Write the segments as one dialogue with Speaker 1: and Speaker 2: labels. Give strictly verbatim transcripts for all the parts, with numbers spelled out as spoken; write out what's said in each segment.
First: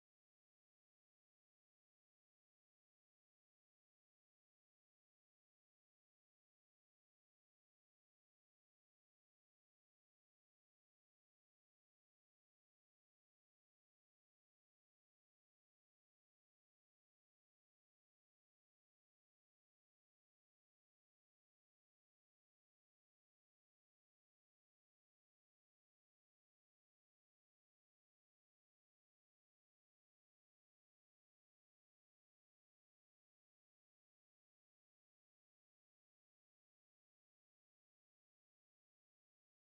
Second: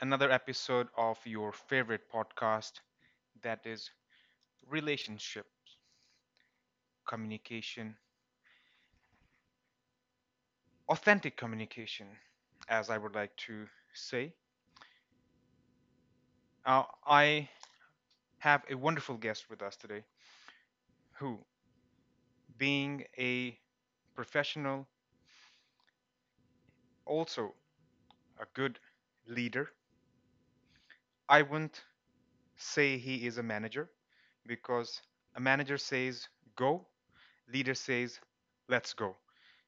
Speaker 1: another episode of your favorite podcast that is relationship communication, authentic communication, as I would like to say. Uh, I have a wonderful guest with us today who, being a professional, also a good leader. I wouldn't say he is a manager, because a manager says go, leader says, let's go.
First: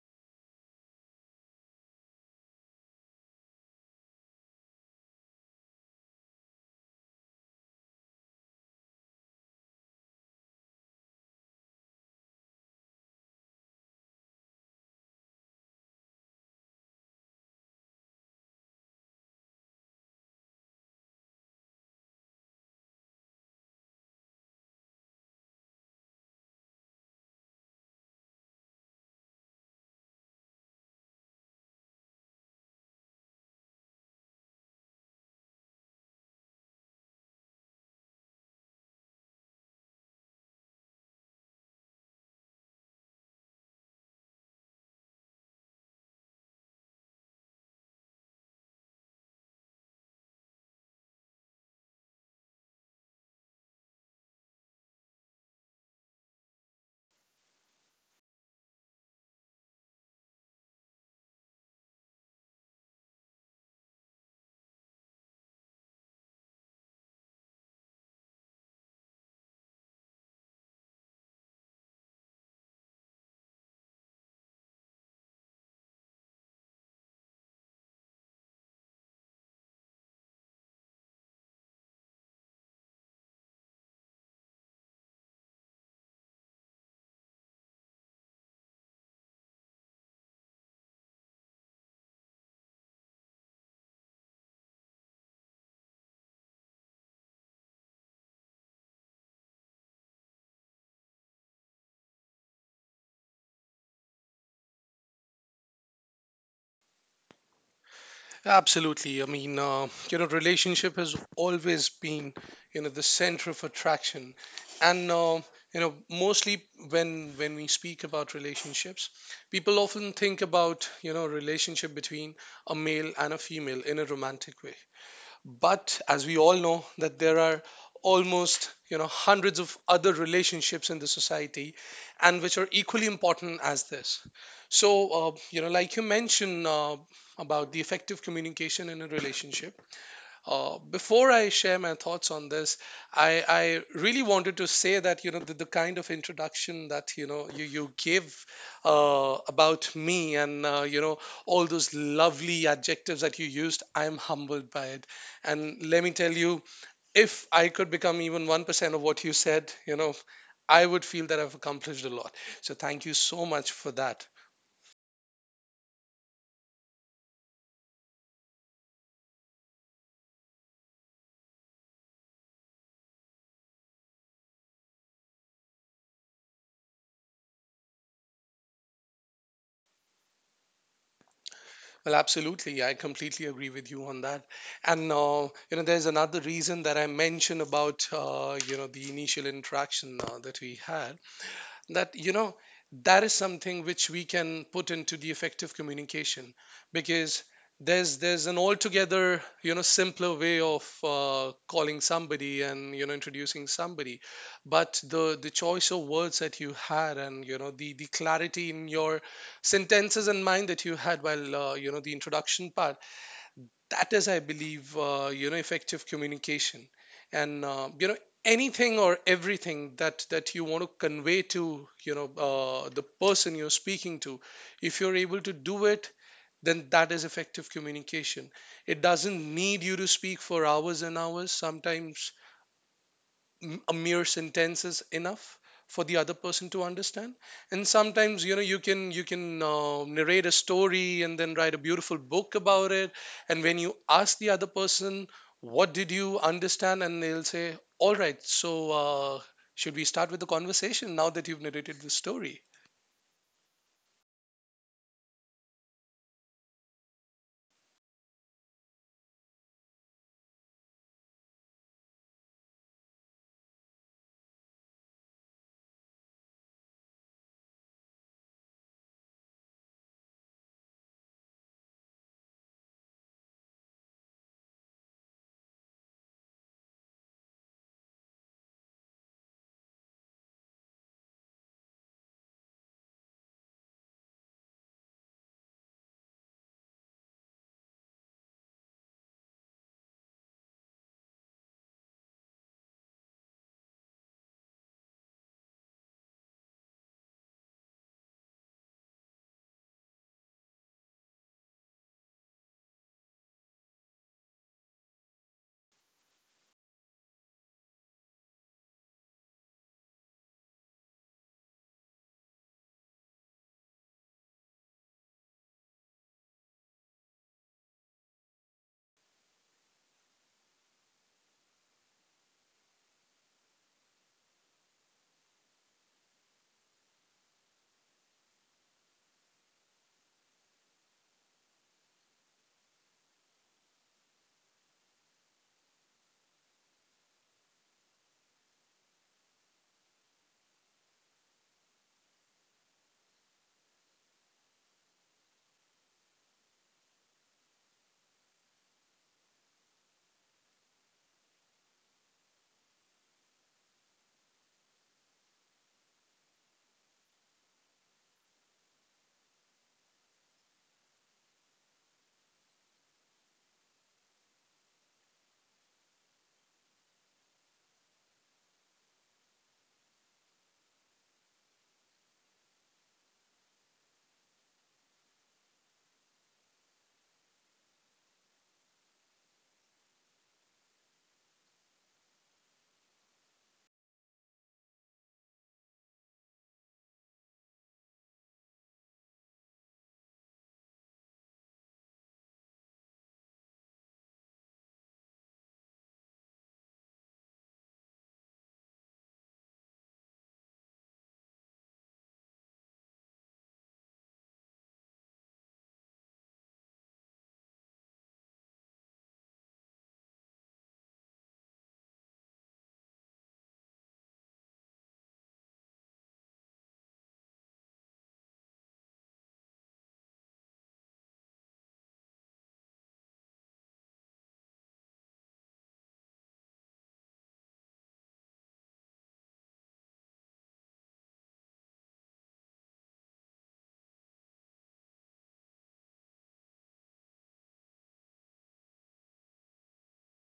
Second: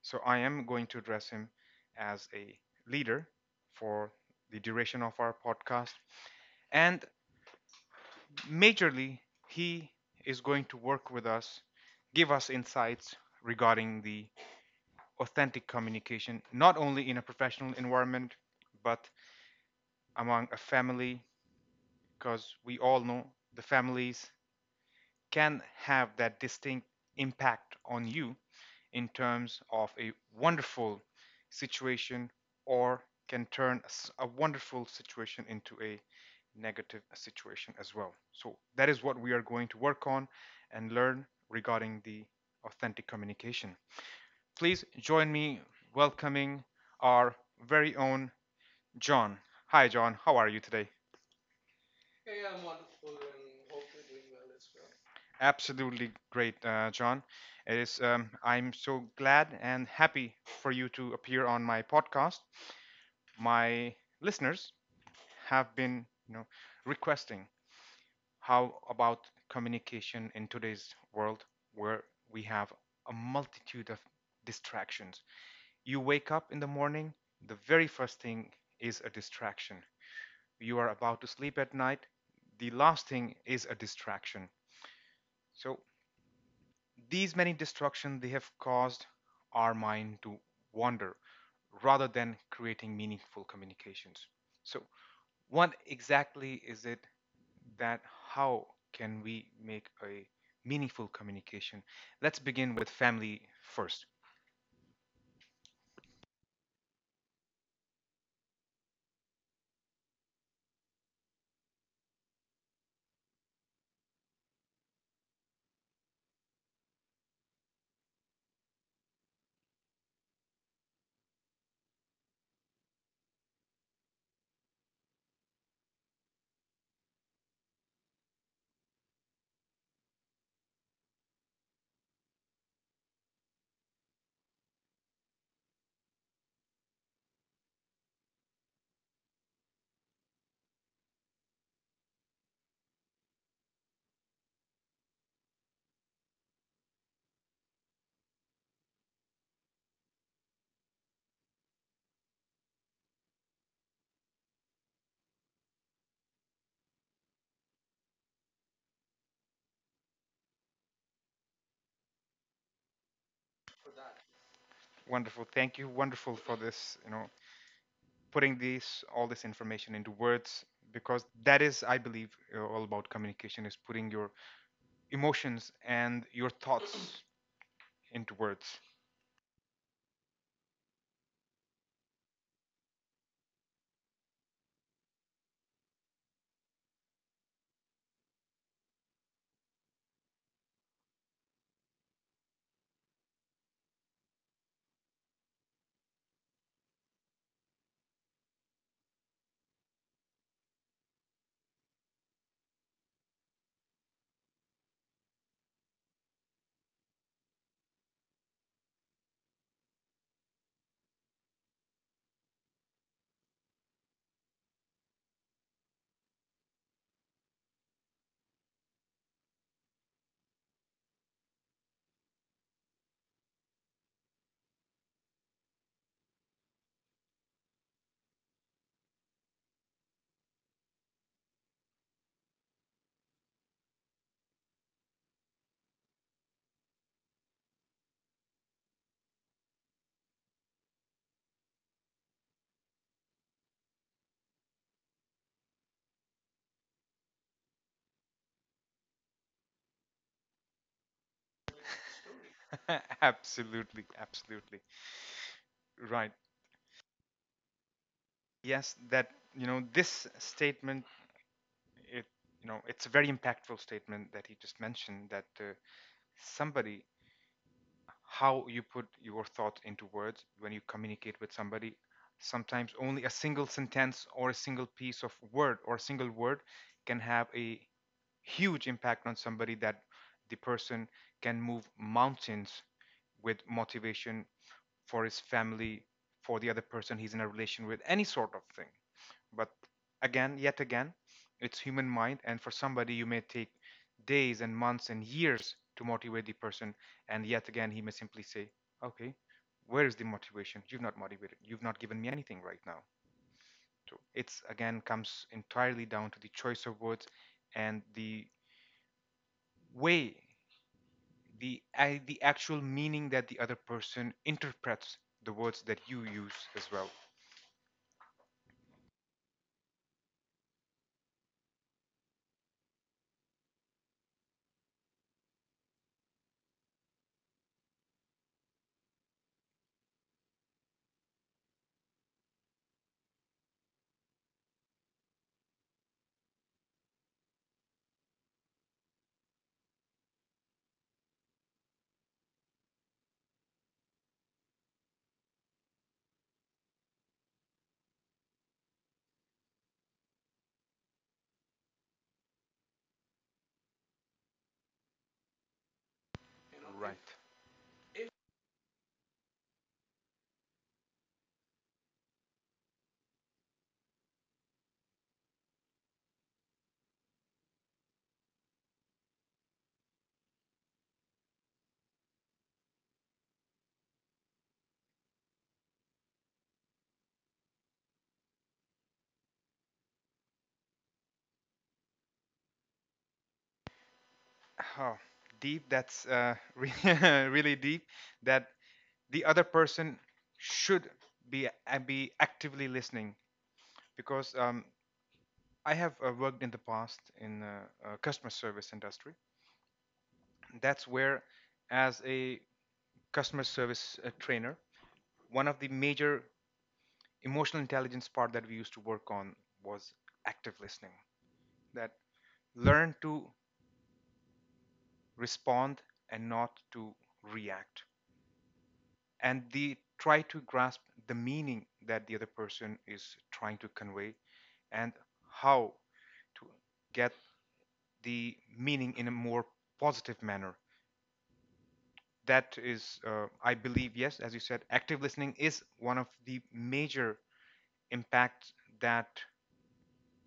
Speaker 1: So I am going to address him as a leader for the duration of our podcast. And majorly, he is going to work with us, give us insights regarding the authentic communication, not only in a professional environment, but among a family, because we all know the families can have that distinct impact on you in terms of a wonderful situation, or can turn a wonderful situation into a negative situation as well. So that is what we are going to work on and learn regarding the authentic communication. Please join me welcoming our very own John. Hi, John. How are you today? Absolutely great, uh, John. It is. Um, I'm so glad and happy for you to appear on my podcast. My listeners have been, you know requesting, how about communication in today's world, where we have a multitude of distractions. You wake up in the morning, the very first thing is a distraction. You are about to sleep at night, the last thing is a distraction. So these many distractions, they have caused our mind to wander rather than creating meaningful communications. So what exactly is it, that how can we make a meaningful communication? Let's begin with family first.
Speaker 2: Absolutely. I mean, uh, you know, relationship has always been, you know, the center of attraction, and uh, you know, mostly when when we speak about relationships, people often think about you know relationship between a male and a female in a romantic way. But as we all know that there are almost you know hundreds of other relationships in the society, and which are equally important as this. So uh, you know like you mentioned, uh, about the effective communication in a relationship. Uh, before I share my thoughts on this, I, I really wanted to say that you know the, the kind of introduction that you know you you give uh, about me, and uh, you know all those lovely adjectives that you used. I'm humbled by it. And let me tell you, if I could become even one percent of what you said, you know, I would feel that I've accomplished a lot. So thank you so much for that.
Speaker 1: Wonderful, thank you, wonderful for this, you know putting this all this information into words, because that is, I believe, uh, all about communication is putting your emotions and your thoughts into words.
Speaker 2: Well, absolutely. I completely agree with you on that. And uh, you know, there's another reason that I mentioned about uh, you know the initial interaction uh, that we had, that you know that is something which we can put into the effective communication. Because there's there's an altogether you know simpler way of uh, calling somebody and you know introducing somebody, but the the choice of words that you had, and you know the the clarity in your sentences and mind that you had while uh, you know the introduction part, that is, I believe, uh, you know effective communication. And uh, you know anything or everything that that you want to convey to you know uh, the person you're speaking to, if you're able to do it, then that is effective communication. It doesn't need you to speak for hours and hours. Sometimes m- a mere sentence is enough for the other person to understand. And sometimes you know you can you can uh, narrate a story and then write a beautiful book about it. And when you ask the other person what did you understand, and they'll say, all right. So uh, should we start with the conversation now that you've narrated the story?
Speaker 1: Absolutely, absolutely, right. Yes, that, you know this statement, it you know it's a very impactful statement that he just mentioned, that uh, somebody, how you put your thought into words when you communicate with somebody. Sometimes only a single sentence or a single piece of word or a single word can have a huge impact on somebody, that the person can move mountains with motivation for his family, for the other person he's in a relation with, any sort of thing. But again, yet again, it's human mind, and for somebody, you may take days and months and years to motivate the person, and yet again, he may simply say, "Okay, where is the motivation? You've not motivated. You've not given me anything right now." So it's again comes entirely down to the choice of words and the way, the I the actual meaning that the other person interprets, the words that you use as well. Oh, deep. That's uh, re- really deep. That the other person should be uh, be actively listening, because um, I have uh, worked in the past in uh, uh, customer service industry. That's where, as a customer service uh, trainer, one of the major emotional intelligence part that we used to work on was active listening. That learn to respond and not to react, and they try to grasp the meaning that the other person is trying to convey, and how to get the meaning in a more positive manner. That is, uh, I believe, yes, as you said, active listening is one of the major impacts that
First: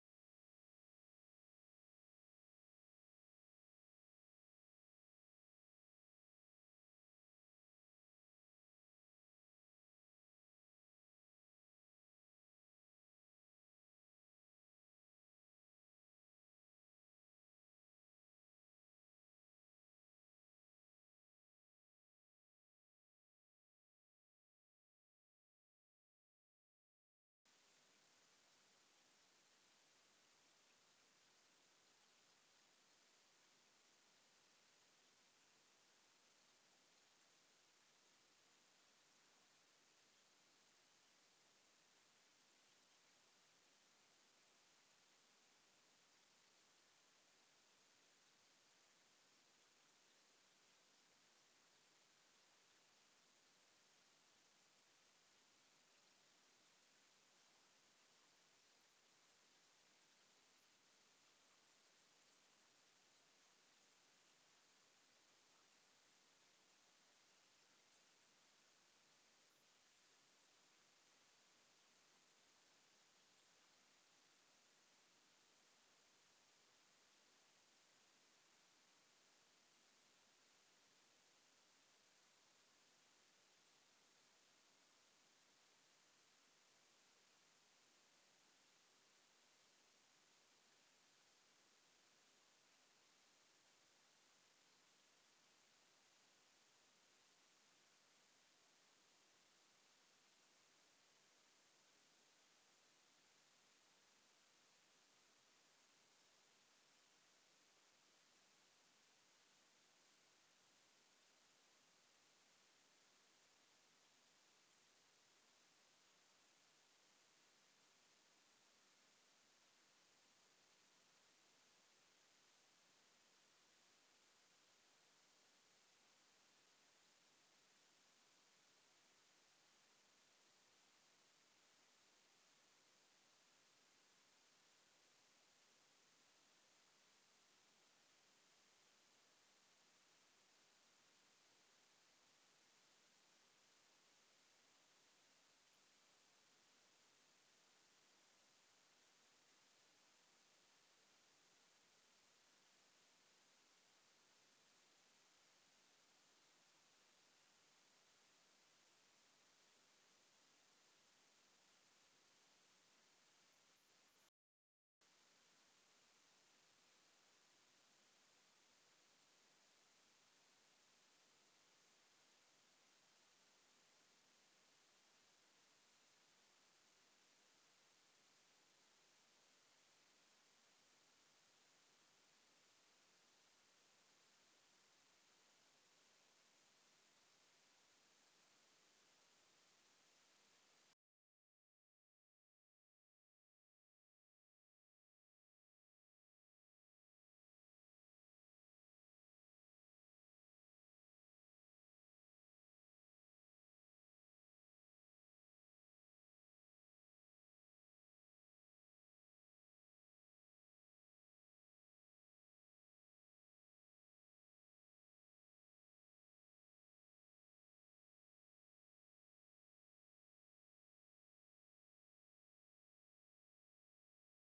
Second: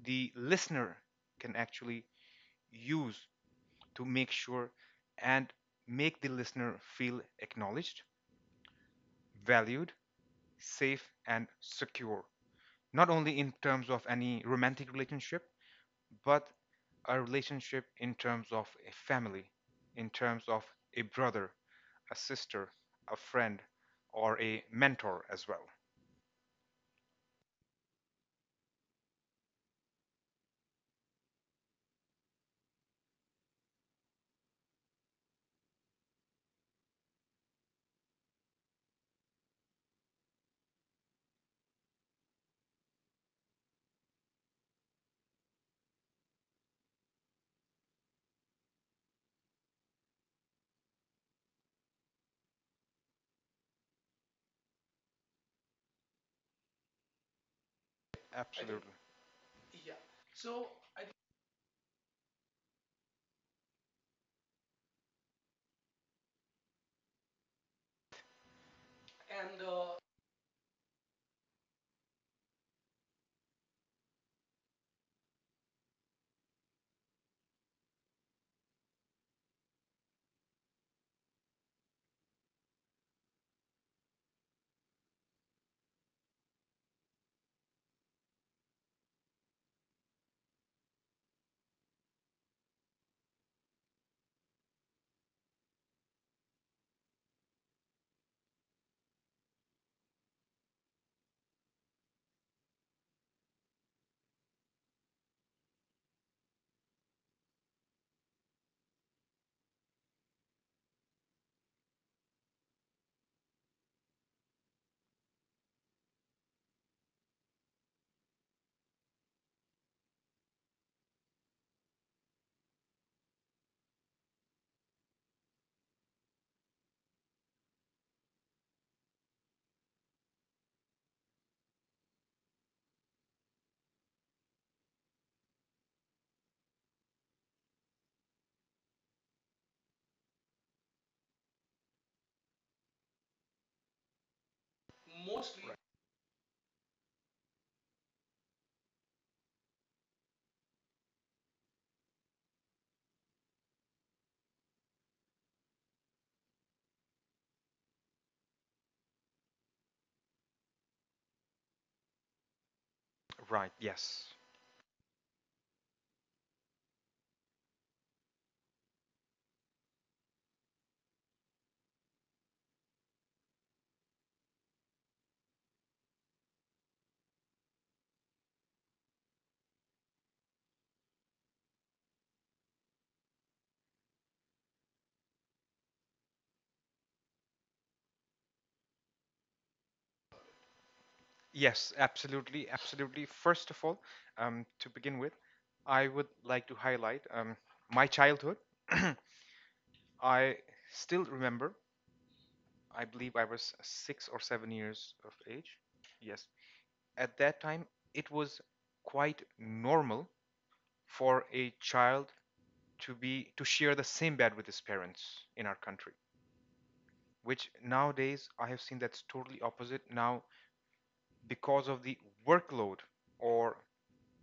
Speaker 1: the listener can actually use to make sure and make the listener feel acknowledged, valued, safe and secure, not only in terms of any romantic relationship, but a relationship in terms of a family, in terms of a brother, a sister, a friend, or a mentor as well. Absolutely. Right, yes. Yes, absolutely, absolutely. First of all, um, to begin with, I would like to highlight um, my childhood. I still remember, I believe I was six or seven years of age. Yes, at that time it was quite normal for a child to be to share the same bed with his parents in our country, which nowadays I have seen, that's totally opposite now, because of the workload, or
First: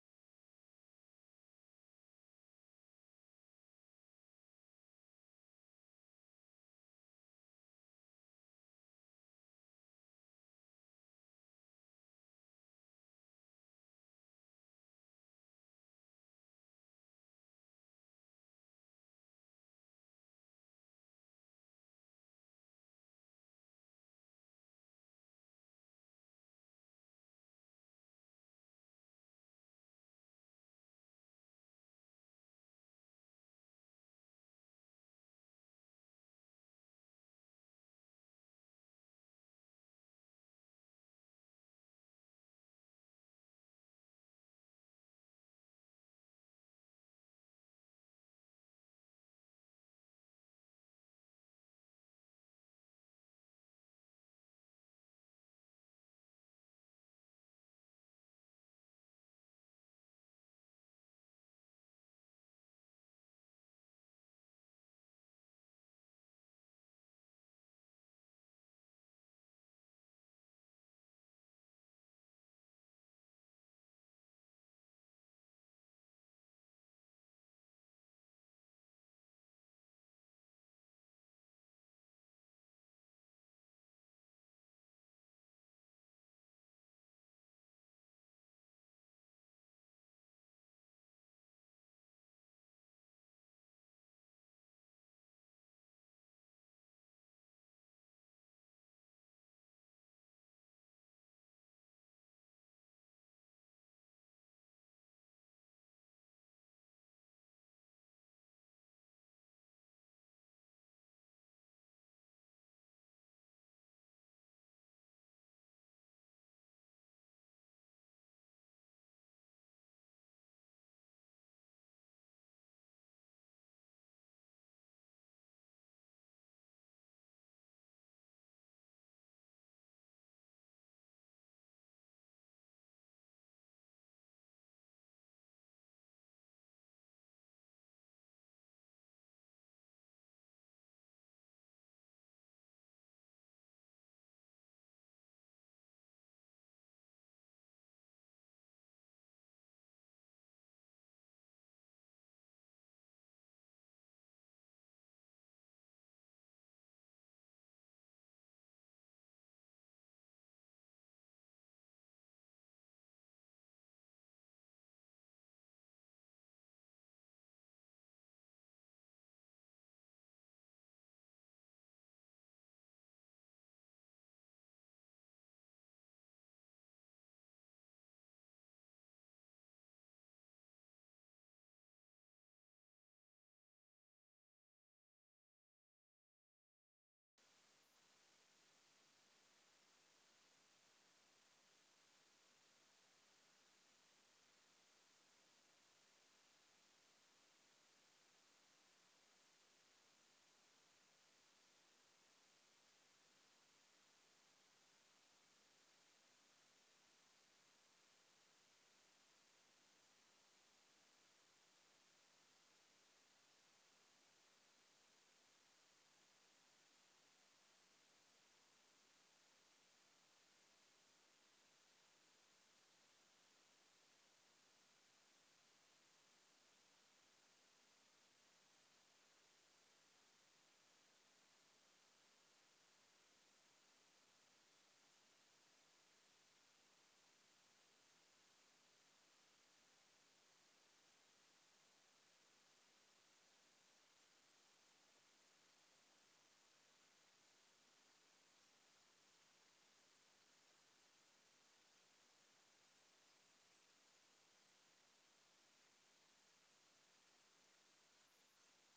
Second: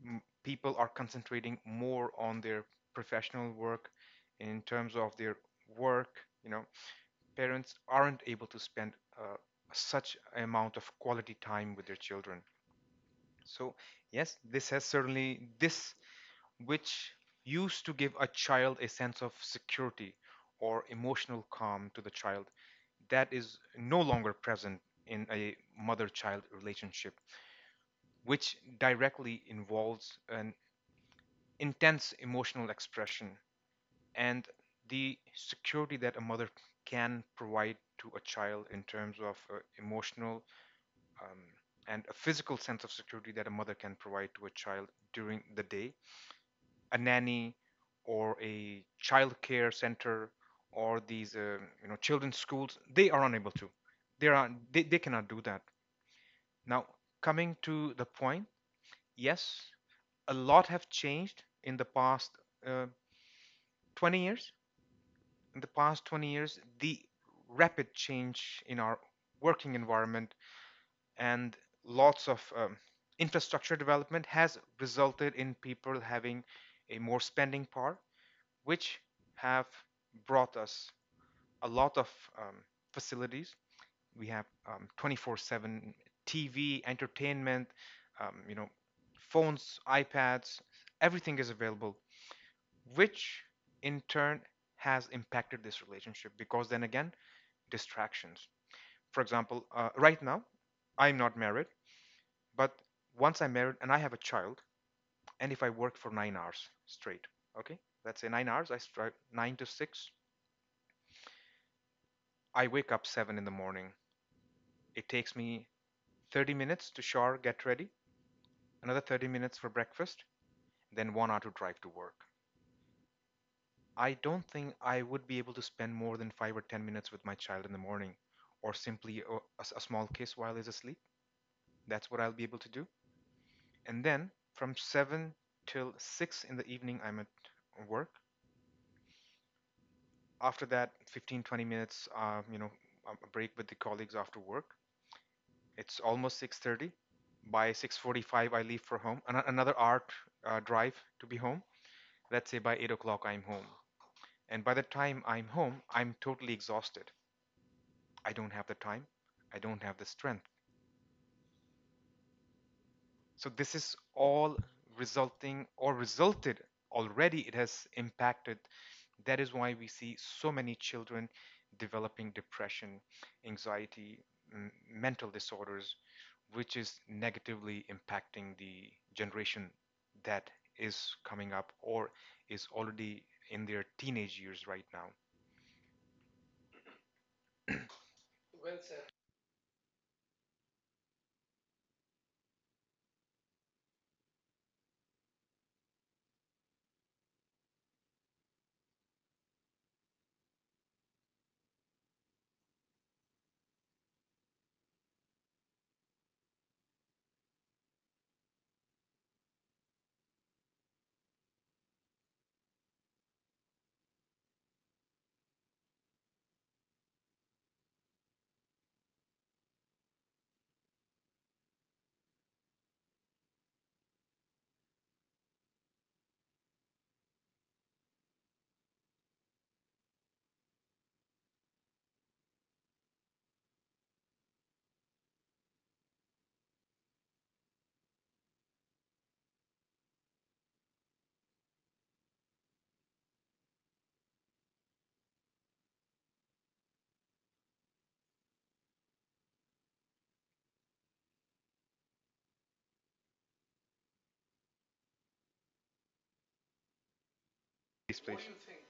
Speaker 1: m- people are concentrating more on their professional work in terms of their work you know Parents aren't able to spend uh, such amount of quality time with their children. So yes, this has certainly, this which used to give a child a sense of security or emotional calm to the child, that is no longer present in a mother child relationship, which directly involves an intense emotional expression and the security that a mother can provide to a child in terms of uh, emotional, um, and a physical sense of security that a mother can provide to a child during the day. A nanny or a child care center, or these uh, you know children's schools, they are unable to, they are they, they cannot do that. Now, coming to the point, yes, a lot have changed in the past uh, twenty years. In the past twenty years, the rapid change in our working environment, and lots of um, infrastructure development has resulted in people having a more spending power, which have brought us a lot of um, facilities. We have um, twenty-four seven T V, entertainment, um, you know, phones, iPads, everything is available, which in turn has impacted this relationship, because then again, distractions. For example, uh, right now, I'm not married, but once I'm married and I have a child, and if I work for nine hours straight, okay, let's say nine hours, I start nine to six, I wake up seven in the morning. It takes me thirty minutes to shower, get ready, another thirty minutes for breakfast, then one hour to drive to work. I don't think I would be able to spend more than five or ten minutes with my child in the morning, or simply a a small kiss while he's asleep. That's what I'll be able to do. And then from seven till six in the evening, I'm at work. After that, fifteen twenty minutes, uh, you know, a break with the colleagues after work. It's almost six thirty. By six forty-five, I leave for home. An- another hour uh, drive to be home. Let's say by eight o'clock, I'm home. And by the time I'm home, I'm totally exhausted. I don't have the time. I don't have the strength. So this is all resulting, or resulted, already it has impacted. That is why we see so many children developing depression, anxiety, mental disorders, which is negatively impacting the generation that is coming up or is already in their teenage years right now. Please, please, what do you think?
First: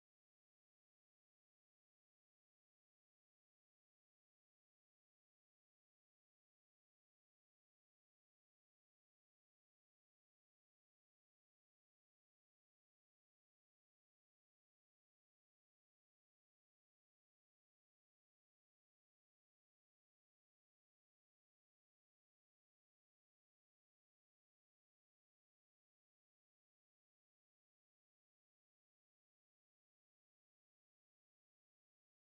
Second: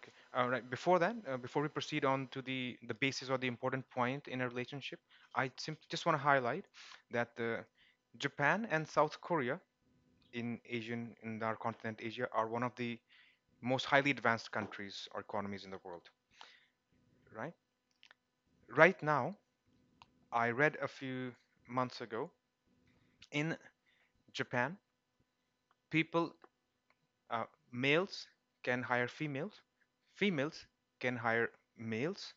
Speaker 1: Okay. All right. Before that, uh, before we proceed on to the the basis or the important point in a relationship, I simply just want to highlight that uh, Japan and South Korea, in Asian in our continent Asia, are one of the most highly advanced countries or economies in the world. Right. Right now, I read a few months ago in Japan, people, uh, males can hire females, females can hire males,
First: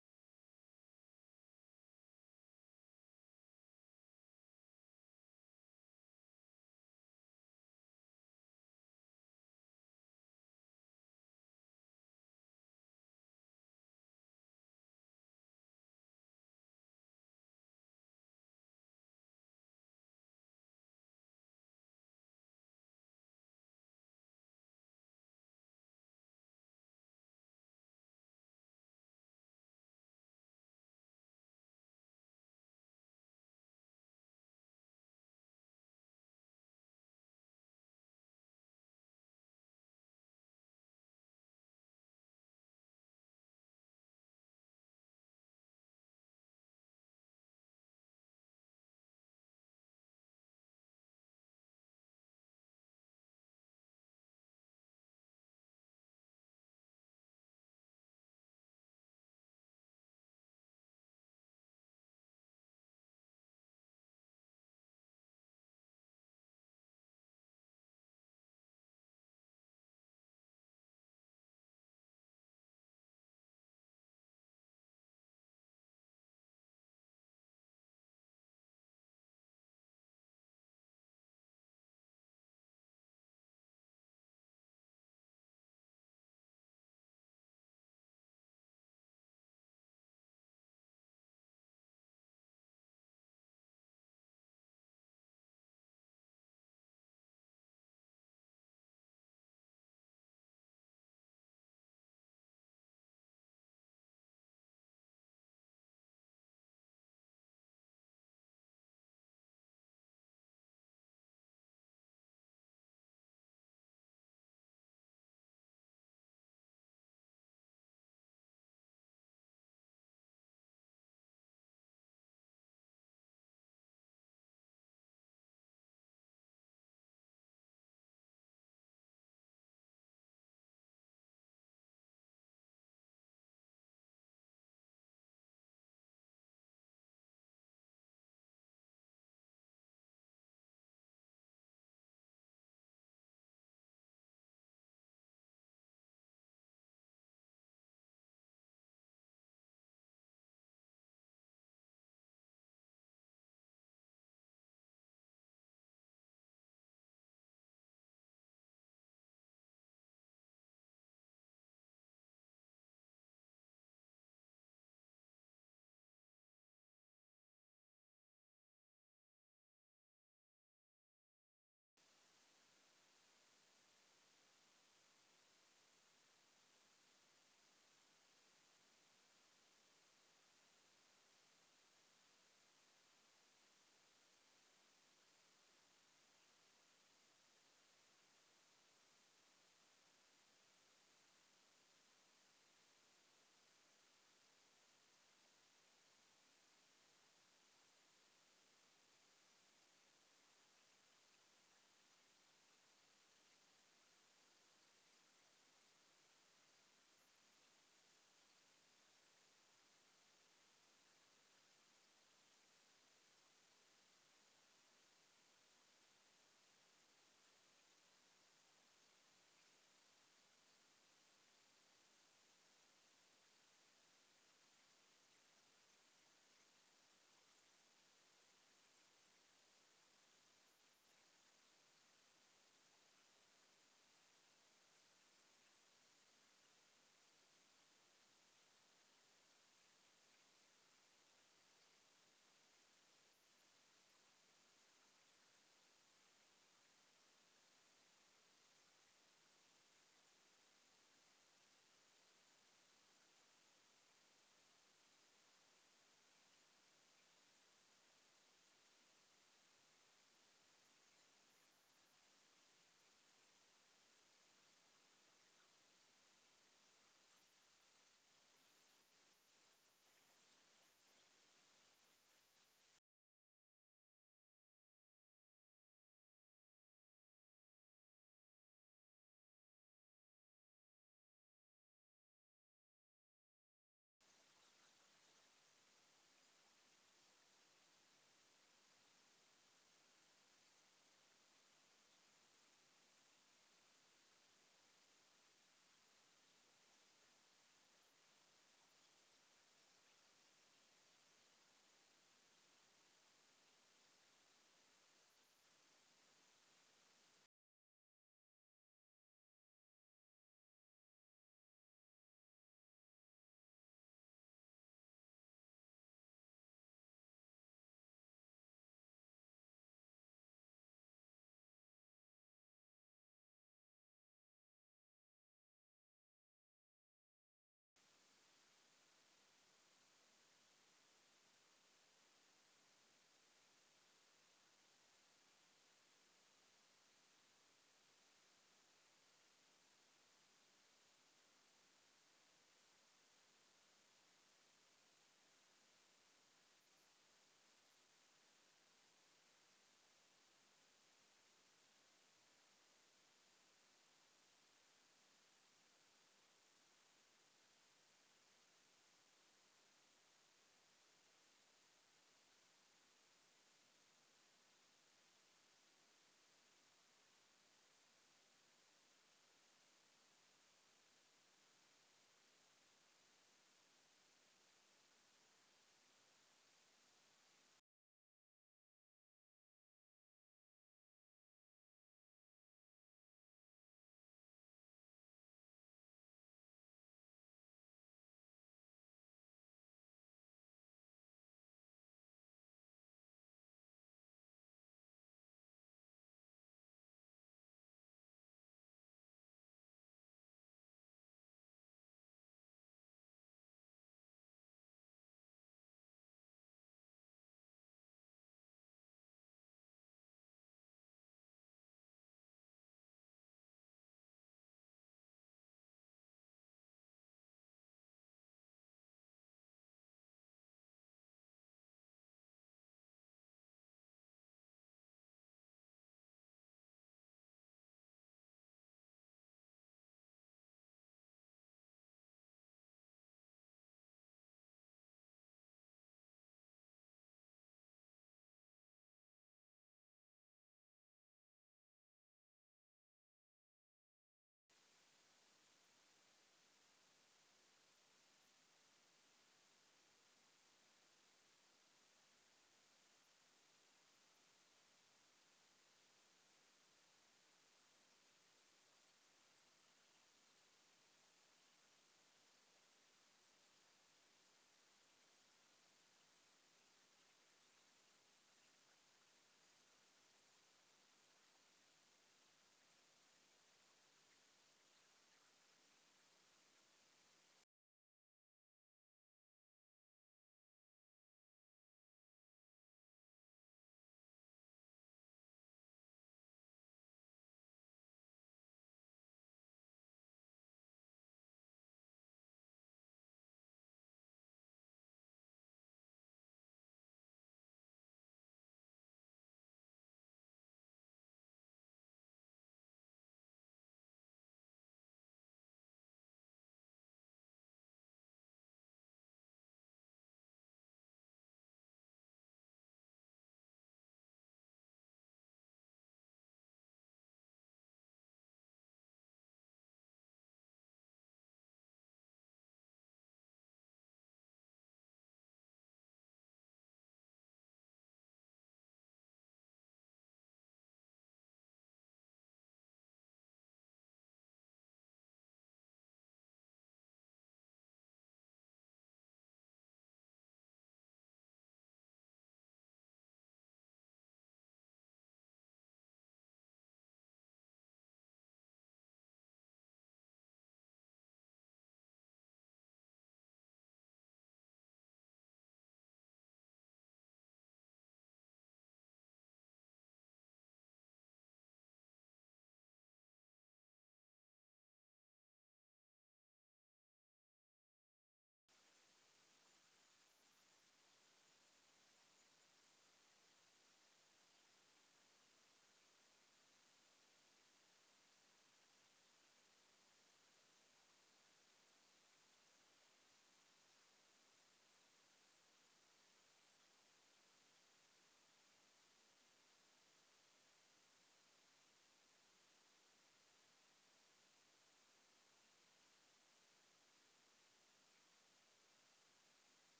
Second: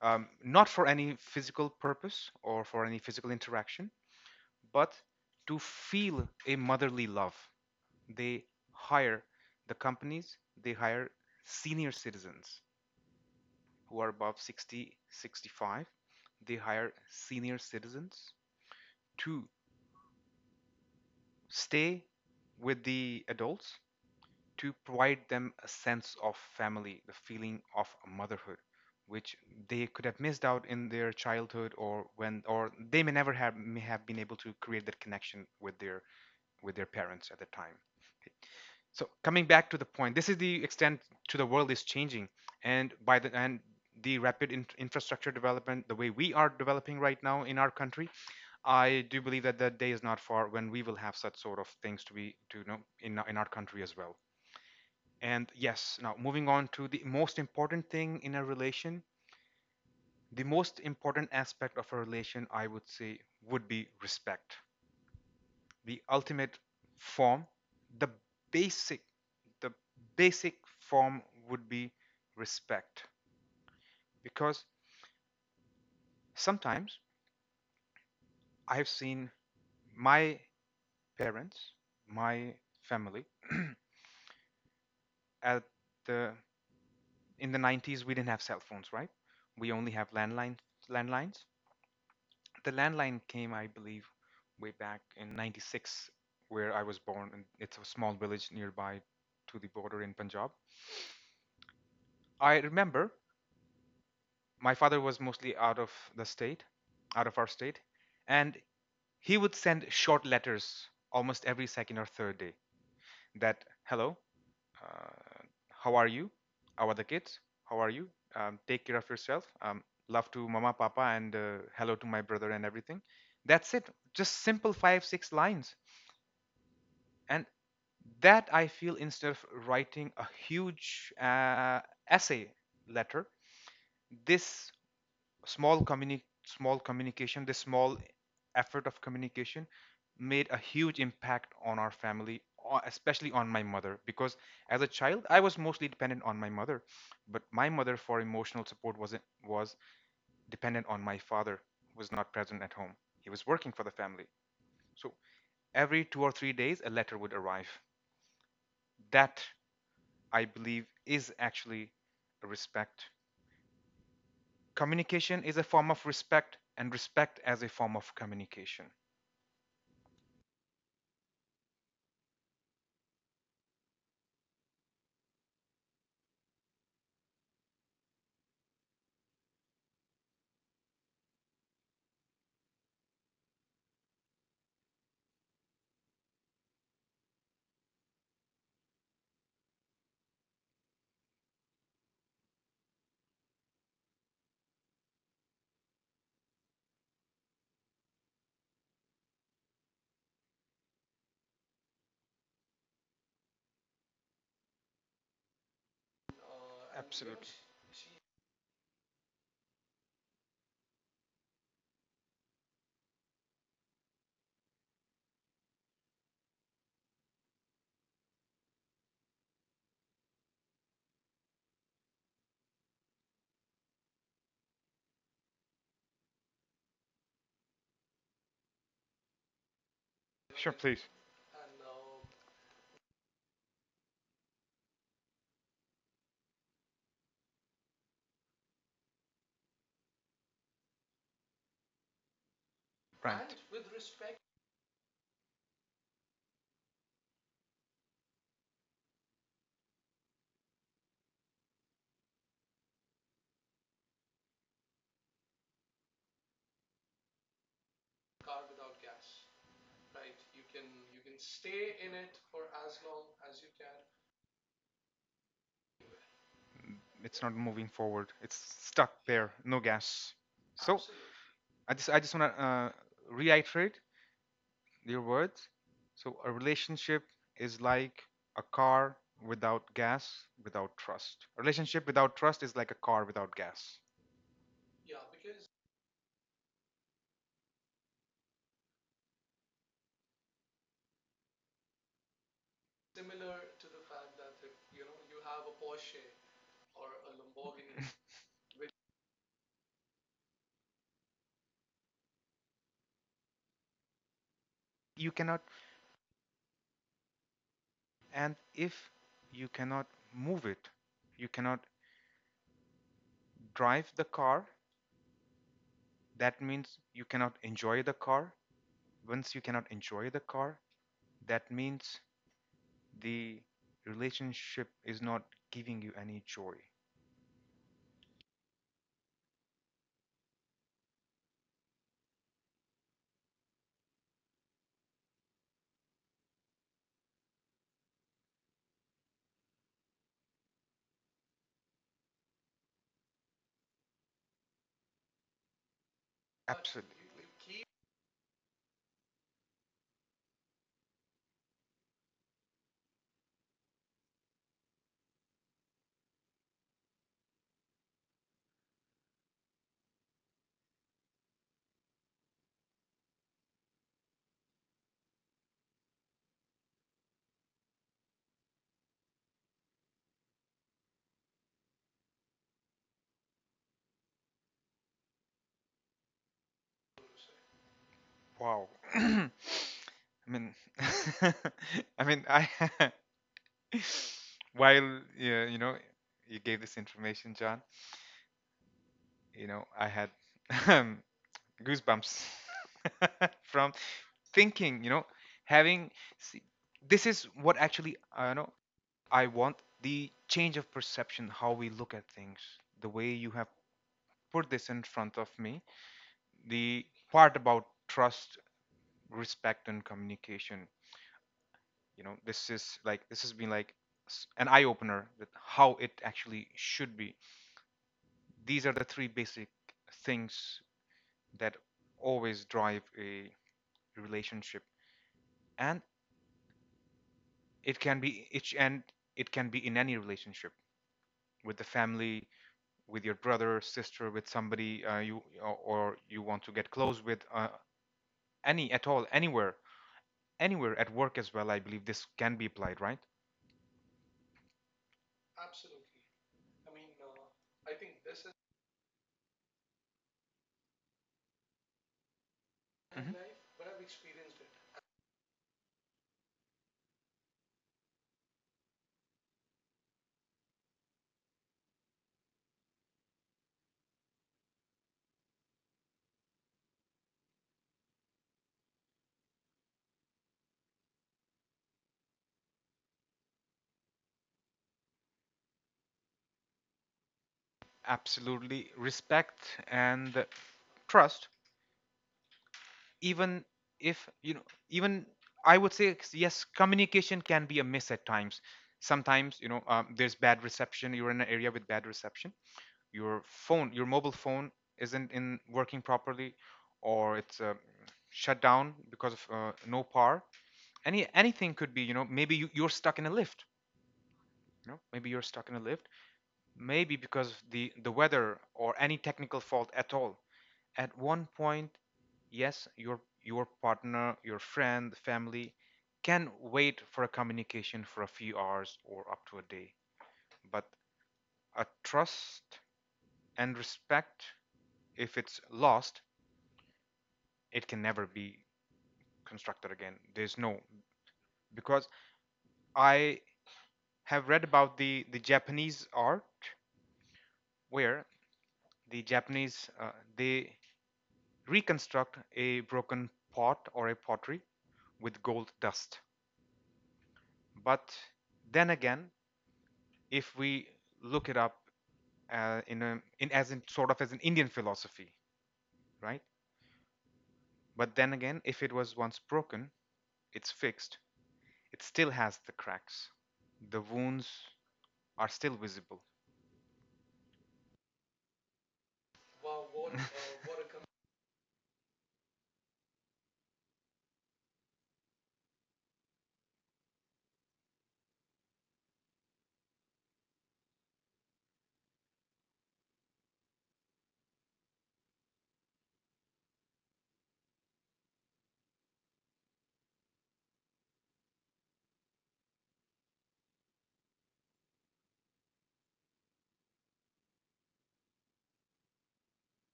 Speaker 1: um, not for any physical purpose or for any physical interaction, but to feel a motherly love. They hire, the companies, they hire senior citizens who are above sixty, sixty-five. They hire senior citizens to stay with the adults to provide them a sense of family, the feeling of motherhood, which they could have missed out in their childhood, or when, or they may never have, may have been able to create that connection with their with their parents at the time. So coming back to the point, this is the extent to the world is changing, and by the and the rapid in- infrastructure development, the way we are developing right now in our country, I do believe that that day is not far when we will have such sort of things to be to you know in our- in our country as well. And yes, now moving on to the most important thing in a relation, the most important aspect of a relation, I would say, would be respect. The ultimate form, the basic, the basic form would be respect. Because sometimes I have seen my parents, my family, at the in the nineties we didn't have cell phones, right? We only have landline landlines. The landline came, I believe, way back in ninety-six, where I was born. And it's a small village nearby to the border in Punjab. I remember my father was mostly out of the state, out of our state, and he would send short letters almost every second or third day that, hello, uh, how are you? How are the kids? How are you? Um, take care of yourself. Um, love to mama, papa, and uh, hello to my brother and everything. That's it. Just simple five, six lines. And that, I feel, instead of writing a huge uh, essay letter, this small communi- small communication this small effort of communication made a huge impact on our family, especially on my mother, because as a child I was mostly dependent on my mother. But my mother, for emotional support, was was dependent on my father, who was not present at home. He was working for the family. So every two or three days, a letter would arrive that, I believe, is actually respect. Communication is a form of respect, and respect as a form of communication. Uh, Sure, please. Right. And with respect, it's not moving forward. It's stuck there. No gas. So absolutely. I just I just want to uh, reiterate your words. So a relationship is like a car without gas, without trust. A relationship without trust is like a car without gas. You cannot And if you cannot move it, you cannot drive the car, that means you cannot enjoy the car. Once you cannot enjoy the car, that means the relationship is not giving you any joy. Absolutely. Wow. I mean, I mean, I while yeah, you know you gave this information, John. you know I had goosebumps from thinking, you know having, see, this is what actually I know, I want the change of perception, how we look at things, the way you have put this in front of me, the part about trust, respect and communication. you know this is like this has been like s- an eye opener, that how it actually should be. These are the three basic things that always drive a relationship. And it can be each and it can be in any relationship, with the family, with your brother, sister, with somebody uh, you or or you want to get close with, uh, any at all, anywhere, anywhere at work as well. I believe this can be applied, right? Mhm. Absolutely, respect and trust. Even if you know, even I would say yes, communication can be a miss at times. Sometimes you know, um, there's bad reception. You're in an area with bad reception. Your phone your mobile phone isn't in working properly, or it's uh, shut down because of uh, no power. Any anything could be, you know maybe you, you're stuck in a lift, you know maybe you're stuck in a lift maybe because of the the weather or any technical fault at all. At one point, yes, your your partner, your friend, family can wait for a communication for a few hours or up to a day. But a trust and respect, if it's lost, it can never be constructed again. There's no, because I have read about the the Japanese art, where the Japanese uh, they reconstruct a broken pot or a pottery with gold dust. But then again, if we look it up uh, in a, in, as in sort of, as an Indian philosophy, right? But then again, if it was once broken, it's fixed. It still has the cracks. The wounds are still visible.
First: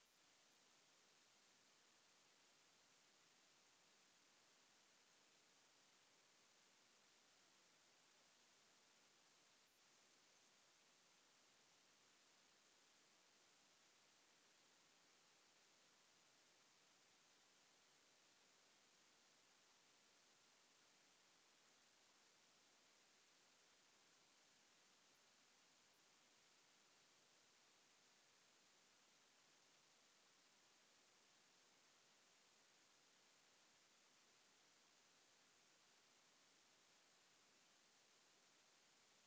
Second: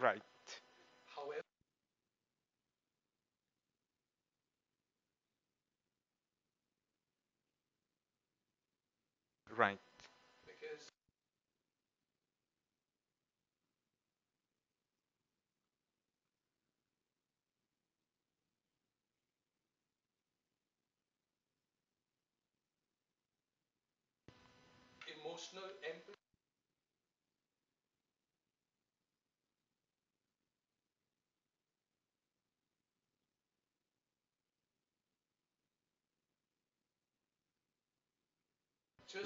Speaker 1: Right, right,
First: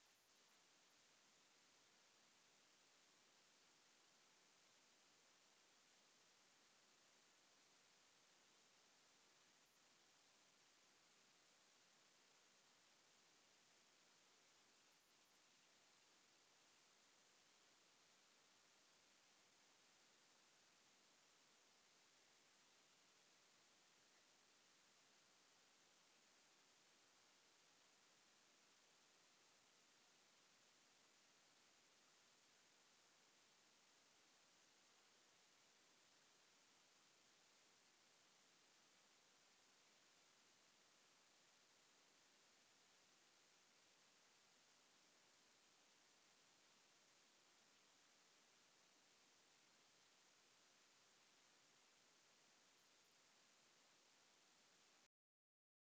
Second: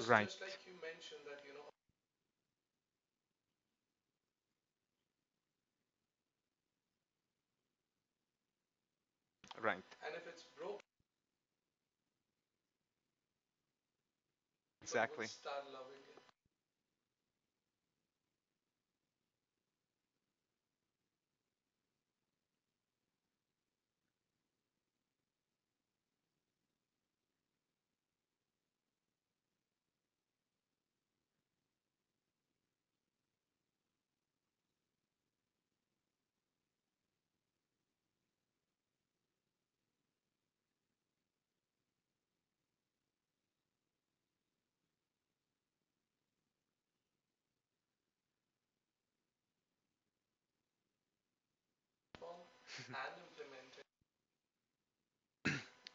Speaker 1: right. People right. Would. Exactly. Would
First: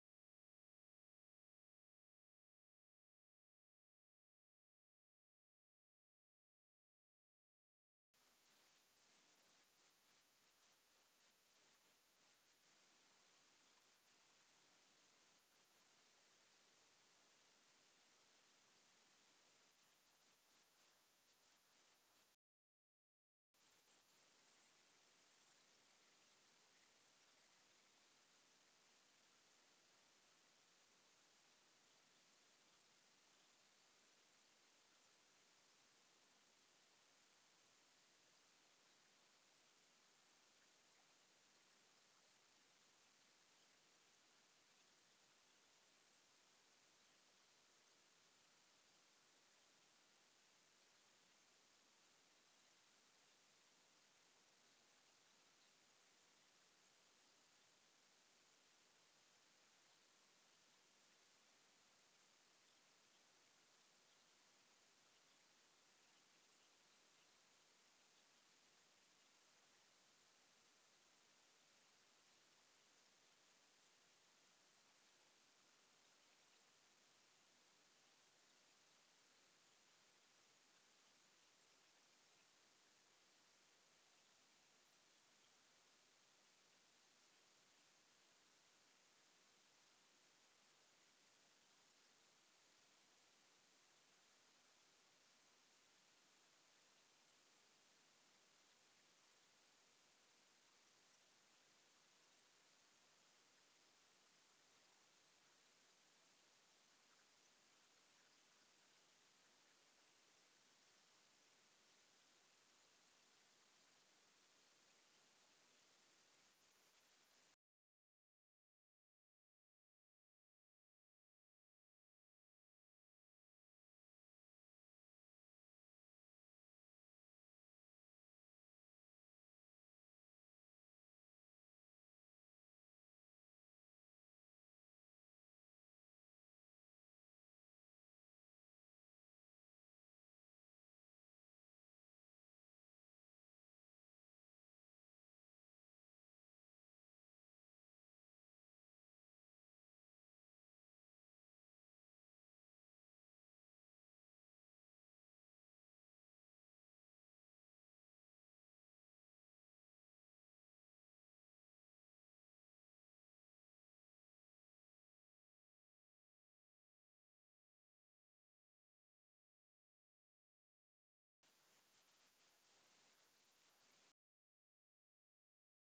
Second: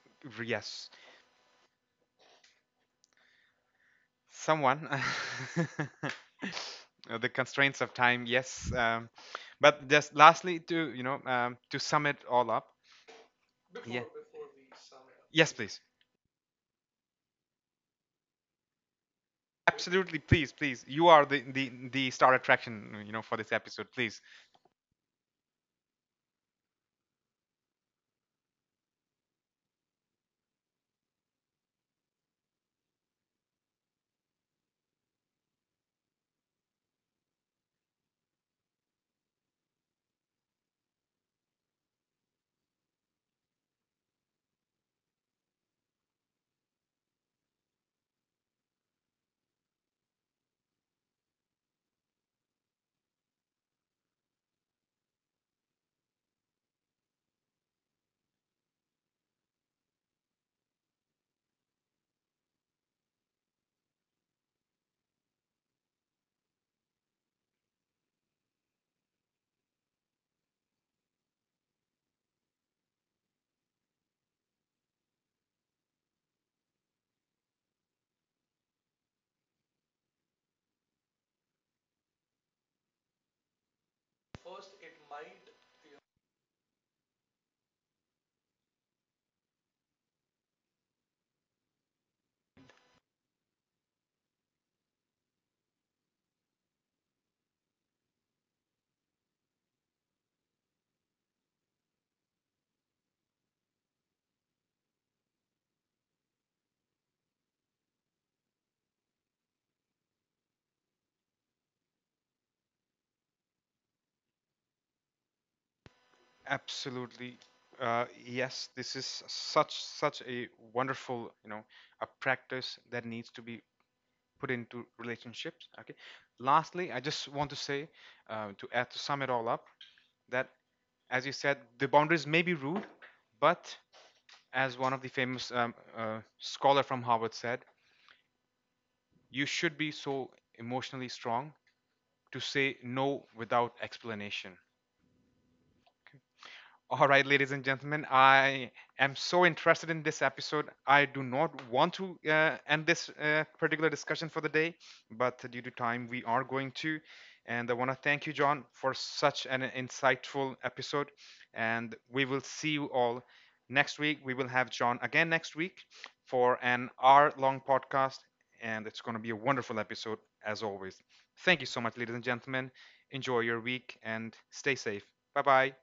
Speaker 1: it. Yes. Someone. Uh, the constraints of time, yes. Um, but just lastly, to you know, um, to sum it all up. Yeah. Before, yes, please. Please. Absolutely, please, please. You are the the, the star attraction, you know, for this episode. Please. Absolutely. Uh, yes, this is such such a wonderful, you know, a practice that needs to be put into relationships. Okay. Lastly, I just want to say, uh, to add to sum it all up, that as you said, the boundaries may be rude, but as one of the famous um, uh, scholar from Harvard said, you should be so emotionally strong to say no without explanation. All right, ladies and gentlemen, I am so interested in this episode. I do not want to uh, end this uh, particular discussion for the day, but due to time, we are going to. And I want to thank you, John, for such an insightful episode. And we will see you all next week. We will have John again next week for an hour long podcast. And it's going to be a wonderful episode, as always. Thank you so much, ladies and gentlemen. Enjoy your week and stay safe. Bye bye.